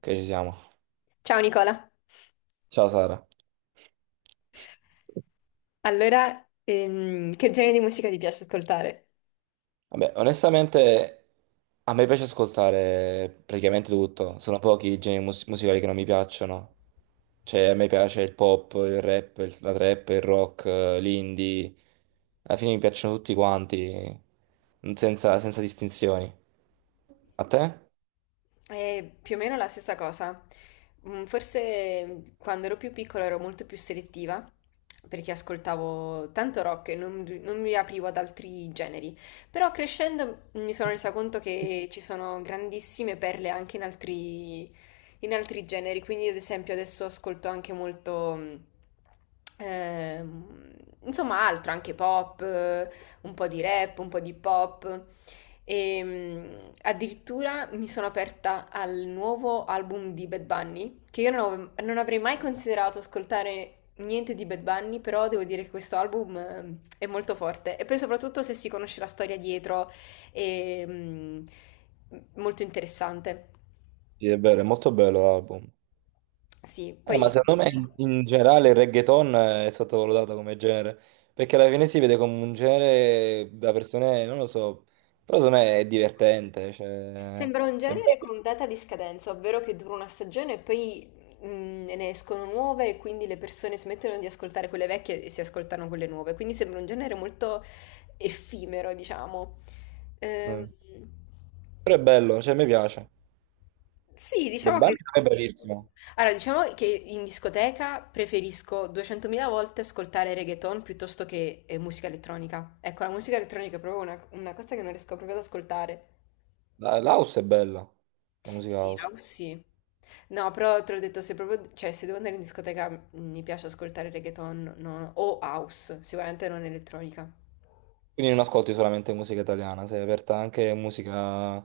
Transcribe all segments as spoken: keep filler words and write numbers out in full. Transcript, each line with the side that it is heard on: right: Ok, ci siamo.
left: Ciao Nicola,
right: Ciao Sara.
left: allora ehm, che genere di musica ti piace ascoltare?
right: Vabbè, onestamente a me piace ascoltare praticamente tutto. Sono pochi i generi mus- musicali che non mi piacciono. Cioè, a me piace il pop, il rap, il- la trap, il rock, eh, l'indie. Alla fine mi piacciono tutti quanti, senza, senza distinzioni. A te?
left: È più o meno la stessa cosa. Mm, forse quando ero più piccola ero molto più selettiva perché ascoltavo tanto rock e non, non mi aprivo ad altri generi. Però crescendo mi sono resa conto che ci sono grandissime perle anche in altri, in altri generi. Quindi, ad esempio, adesso ascolto anche molto. mm, ehm, Insomma, altro, anche pop, eh, un po' di rap, un po' di pop. E mh, addirittura mi sono aperta al nuovo album di Bad Bunny, che io non, avevo- non avrei mai considerato ascoltare niente di Bad Bunny, però devo dire che questo album eh, è molto forte. E poi soprattutto se si conosce la storia dietro, è mh, molto interessante.
right: Sì, è vero, è molto bello l'album.
left: Sì,
right: Eh, ma
left: poi
right: secondo me
left: comunque.
right: in, in generale il reggaeton è sottovalutato come genere, perché alla fine si vede come un genere da persone, non lo so, però secondo me è divertente, cioè,
left: Sembra un
right: è
left: genere
right: bello.
left: con data di scadenza, ovvero che dura una stagione e poi mm, Ne escono nuove e quindi le persone smettono di ascoltare quelle vecchie e si ascoltano quelle nuove. Quindi sembra un genere molto effimero, diciamo. Ehm,
right: Mm. Però è bello, cioè, mi piace.
left: sì,
right: Bad
left: diciamo
right: Bunny
left: che...
right: è bellissimo.
left: Allora, diciamo che in discoteca preferisco duecentomila volte ascoltare reggaeton piuttosto che eh, musica elettronica. Ecco, la musica elettronica è proprio una, una cosa che non riesco proprio ad ascoltare.
right: La- l'house è bella, la musica
left: Sì,
right: house.
left: Laus sì. No, però te l'ho detto, se proprio, cioè, se devo andare in discoteca mh, mi piace ascoltare reggaeton no, o house, sicuramente non elettronica.
right: Quindi non ascolti solamente musica italiana, sei aperta anche a musica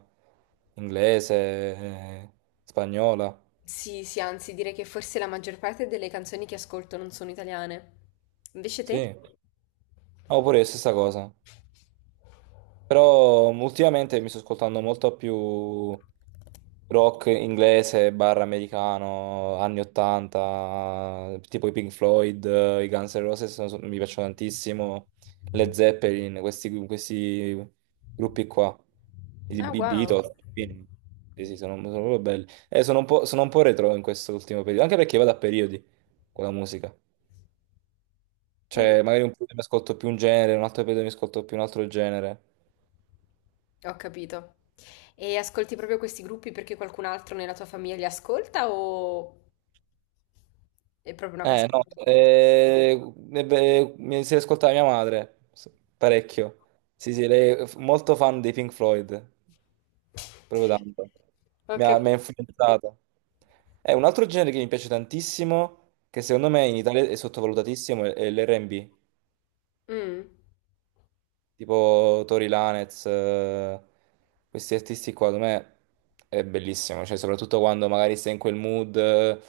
right: inglese, eh, spagnola,
left: Sì, sì, anzi, direi che forse la maggior parte delle canzoni che ascolto non sono italiane. Invece te?
right: sì. No, pure è la stessa cosa. Però mm, ultimamente mi sto ascoltando molto più rock inglese, barra americano, anni ottanta, tipo i Pink Floyd, eh, i Guns N' Roses sono- sono- mi piacciono tantissimo, Led Zeppelin, questi, questi gruppi qua, i
left: Ah,
right: Be-
left: wow.
right: Beatles, quindi- sì, sì, sono, sono proprio belli. E sono un po', sono un po' retro in questo ultimo periodo, anche perché vado a periodi con la musica.
left: Mm,
right: Cioè, magari un periodo mi ascolto più un genere, un altro periodo mi ascolto più un altro genere.
left: ho capito. E ascolti proprio questi gruppi perché qualcun altro nella tua famiglia li ascolta o è proprio una cosa
right: Eh,
left: che
right: no,
left: fai da te?
right: eh, eh, beh, mi si ascoltava mia madre, s- parecchio. Sì, sì, lei è f- molto fan dei Pink Floyd, proprio tanto.
left: Ho
right: Mi ha, mi ha
left: capito.
right: influenzato. È un altro genere che mi piace tantissimo, che secondo me in Italia è sottovalutatissimo, è è l'R e B.
left: Mm.
right: Tipo Tori Lanez, eh, questi artisti qua, secondo me è bellissimo, cioè soprattutto quando magari sei in quel mood, eh,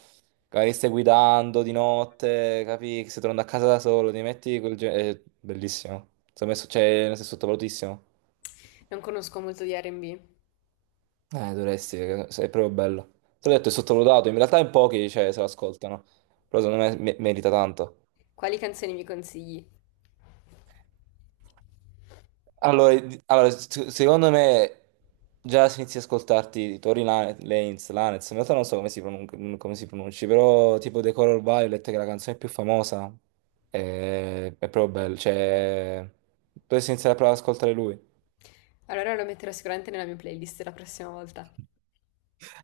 right: magari stai guidando di notte, capi che stai tornando a casa da solo, ti metti quel genere, è bellissimo, secondo me so- cioè, nel senso, è sottovalutissimo.
left: Non conosco molto di R and B.
right: Eh, dovresti, perché è proprio bello, te l'ho detto è sottovalutato, in realtà in pochi cioè, se lo ascoltano, però secondo me me- merita tanto.
left: Quali canzoni mi consigli?
right: Allora, di- allora, s- secondo me già si inizia a ascoltarti Tori Lane- Lanez, Lanez, in realtà non so come si, pronun- come si pronunci, però tipo The Color Violet, che è la canzone più famosa. È, è proprio bello, cioè dovresti iniziare a provare ad ascoltare lui.
left: Allora lo metterò sicuramente nella mia playlist la prossima volta.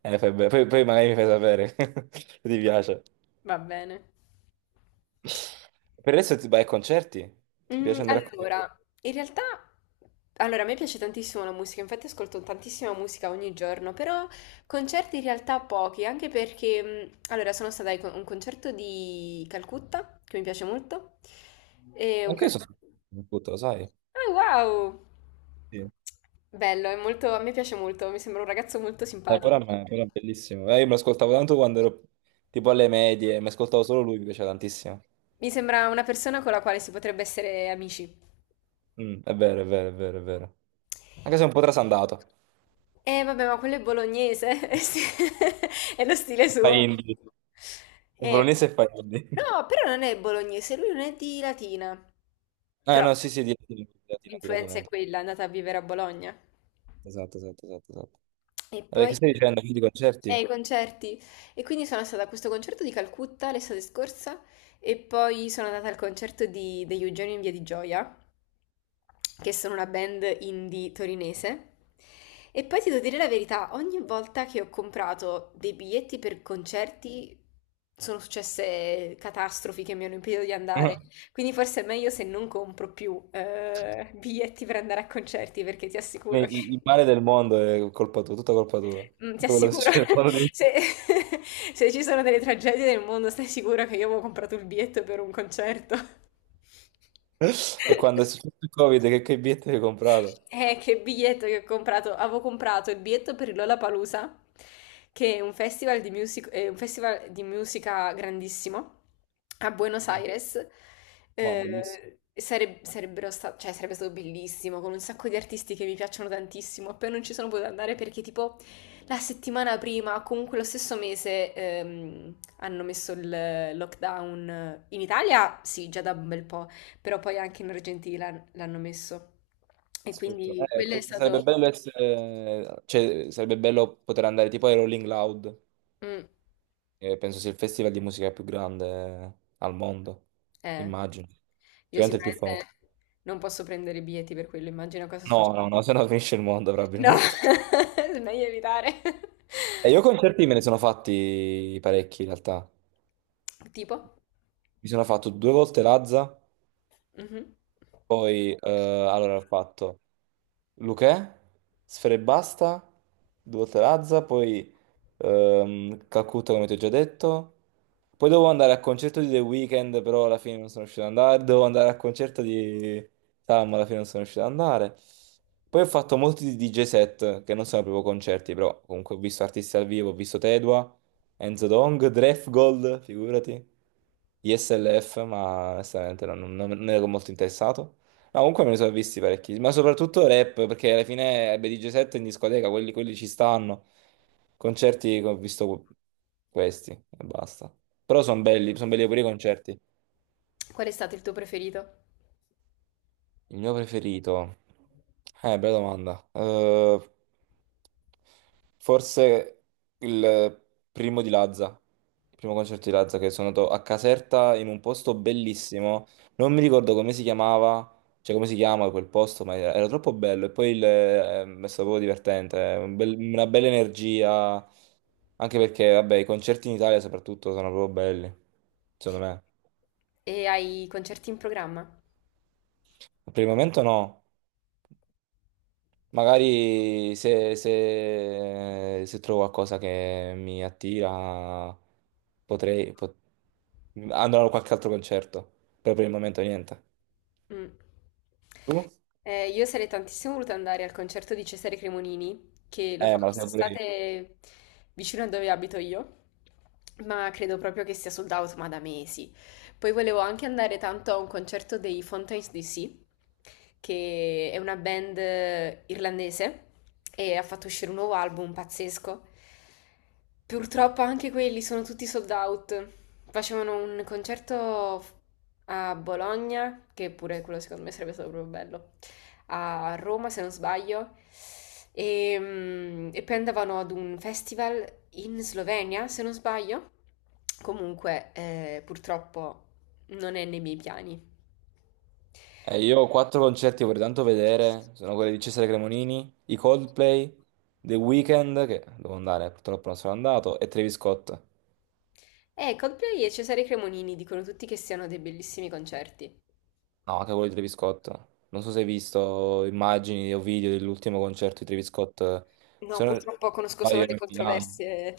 right: Eh, fai bene. Poi, poi magari mi fai sapere se ti piace.
left: Va bene.
right: Per adesso ti vai ai concerti? Ti
left: Mm,
right: piace andare a concerti?
left: allora, in realtà, allora, a me piace tantissimo la musica, infatti ascolto tantissima musica ogni giorno, però concerti in realtà pochi, anche perché, mm, allora, sono stata a un concerto di Calcutta, che mi piace molto, e un
right: Anche io
left: cal-
right: sono tutto, lo sai?
left: Ah, wow!
right: Sì.
left: Bello, è molto, a me piace molto, mi sembra un ragazzo molto
right: Eh,
left: simpatico.
right: Coran è Coran è bellissimo. Eh, io me lo ascoltavo tanto quando ero tipo alle medie, mi ascoltavo solo lui, mi piaceva tantissimo.
left: Mi sembra una persona con la quale si potrebbe essere amici.
right: Mm, è vero, è vero, è vero, è vero. Anche se è un po' trasandato.
left: Eh vabbè, ma quello è bolognese, è sti- è lo stile
right: Fa
left: suo.
right: indie. Il
left: Eh,
right: Bolognese fa indie.
left: no, però non è bolognese, lui non è di Latina.
right: Ah,
left: Però
right: no,
left: vabbè,
right: sì, sì, di Latina, di Latina, di Latina.
left: l'influenza è
right: di-
left: quella, è andata a vivere a Bologna.
right: Esatto, esatto, esatto, esatto.
left: E
right: Vabbè,
left: poi
right: che stai dicendo? Quindi
left: eh,
right: concerti?
left: i concerti. E quindi sono stata a questo concerto di Calcutta l'estate scorsa e poi sono andata al concerto di- degli Eugenio in Via di Gioia, che sono una band indie torinese. E poi ti devo dire la verità, ogni volta che ho comprato dei biglietti per concerti sono successe catastrofi che mi hanno impedito di andare. Quindi forse è meglio se non compro più eh, biglietti per andare a concerti, perché ti assicuro
right: Il,
left: che...
right: il male del mondo è colpa tua, tutta colpa tua.
left: Mm, ti
right: Tutto quello che
left: assicuro,
right: succede nel mondo di-
left: se, se ci sono delle tragedie nel mondo, stai sicuro che io avevo comprato il biglietto per un concerto?
right: E quando è successo il Covid, che, che biglietti hai comprato?
left: Eh, che biglietto che ho comprato. Avevo comprato il biglietto per il Lollapalooza, che è un festival di music- è un festival di musica grandissimo a Buenos
right: Mm.
left: Aires.
right: No, bellissimo.
left: Eh, sareb- sarebbero sta- cioè, sarebbe stato bellissimo, con un sacco di artisti che mi piacciono tantissimo. Poi non ci sono potuta andare perché tipo la settimana prima, o comunque lo stesso mese, ehm, hanno messo il lockdown. In Italia, sì, già da un bel po', però poi anche in Argentina l'hanno messo. E
right: Sfortunato.
left: quindi
right: Eh,
left: quello è stato...
right: sarebbe bello essere, cioè, sarebbe bello poter andare tipo ai Rolling Loud,
left: Mm,
right: che penso sia il festival di musica più grande al mondo,
left: eh,
right: immagino.
left: io
right: Sicuramente il più famoso.
left: sicuramente non posso prendere i biglietti per quello, immagino cosa
right: No,
left: succede.
right: no, no, se no finisce il mondo
left: No,
right: probabilmente.
left: è meglio evitare.
right: E io concerti me ne sono fatti parecchi in realtà.
left: Tipo?
right: Mi sono fatto due volte Lazza,
left: Mhm.
right: poi eh, allora ho fatto Luchè, Sfera e Basta, due volte Lazza, poi ehm, Calcutta come ti ho già detto. Poi devo andare al concerto di The Weeknd, però alla fine non sono riuscito ad andare. Devo andare al concerto di Sam, alla fine non sono riuscito ad andare. Poi ho fatto molti D J set, che non sono proprio concerti, però comunque ho visto artisti al vivo, ho visto Tedua, Enzo Dong, Gold, figurati, I S L F, ma onestamente non, non, non ero molto interessato. Ma comunque me ne sono visti parecchi, ma soprattutto rap, perché alla fine D J set in discoteca, quelli, quelli ci stanno. Concerti che ho visto questi e basta. Però sono belli, sono belli pure i concerti.
left: Qual è stato il tuo preferito?
right: Il mio preferito? Eh, bella domanda. Ehm, Forse il primo di Lazza, il primo concerto di Lazza che sono andato a Caserta in un posto bellissimo, non mi ricordo come si chiamava, cioè come si chiama quel posto, ma era, era troppo bello e poi il- ehm, è stato proprio divertente, eh. Un bel- una bella energia, anche perché vabbè i concerti in Italia soprattutto sono proprio belli, secondo me.
left: E hai concerti in programma?
right: Per il momento no. Magari se, se- se trovo qualcosa che mi attira, potrei pot- andrò a qualche altro concerto. Però per il momento niente.
left: Mm.
right: Tu?
left: Eh, io sarei tantissimo voluta andare al concerto di Cesare Cremonini, che lo
right: Eh,
left: fa
right: ma lo sai pure io.
left: quest'estate vicino a dove abito io, ma credo proprio che sia sold out, ma da mesi. Poi volevo anche andare tanto a un concerto dei Fountains D C, che è una band eh, irlandese e ha fatto uscire un nuovo album pazzesco. Purtroppo anche quelli sono tutti sold out. Facevano un concerto a Bologna, che pure quello secondo me sarebbe stato proprio bello a Roma, se non sbaglio, e, mm, e poi andavano ad un festival in Slovenia, se non sbaglio. Comunque, eh, purtroppo non è nei miei piani.
right: Eh, io ho quattro concerti che vorrei tanto vedere. Sono quelli di Cesare Cremonini, i Coldplay, The Weeknd, che devo andare, purtroppo non sono andato, e Travis Scott. No,
left: Eh, Coldplay e Cesare Cremonini dicono tutti che siano dei bellissimi concerti.
right: anche quello di Travis Scott. Non so se hai visto immagini o video dell'ultimo concerto di Travis Scott.
left: No,
right: Se non
left: purtroppo conosco solo
right: sbaglio
left: le
right: era a Milano.
left: controversie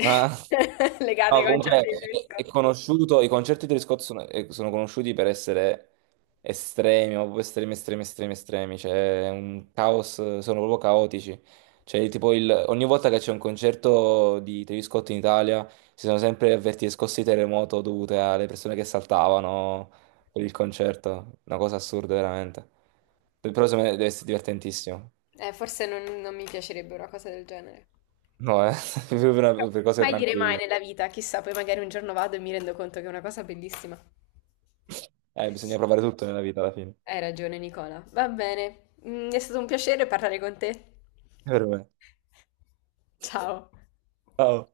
right: Ma
left: legate
right: no,
left: ai concerti
right: comunque
left: di Travis
right: è, è
left: Scott.
right: conosciuto, i concerti di Travis Scott sono, eh, sono conosciuti per essere estremi, ma proprio estremi, estremi, estremi, estremi, cioè è un caos, sono proprio caotici. Cioè, tipo il- ogni volta che c'è un concerto di Travis Scott in Italia si sono sempre avvertite scosse di terremoto dovute alle persone che saltavano per il concerto, una cosa assurda veramente. Però secondo me deve essere divertentissimo.
left: Eh, forse non non mi piacerebbe una cosa del genere.
right: No, eh, per, per cose
left: Mai dire mai
right: tranquille.
left: nella vita, chissà, poi magari un giorno vado e mi rendo conto che è una cosa bellissima.
right: Eh, bisogna provare tutto nella vita alla fine.
left: Hai ragione, Nicola. Va bene. Mm, è stato un piacere parlare con te.
right: Per me.
left: Ciao.
right: Ciao.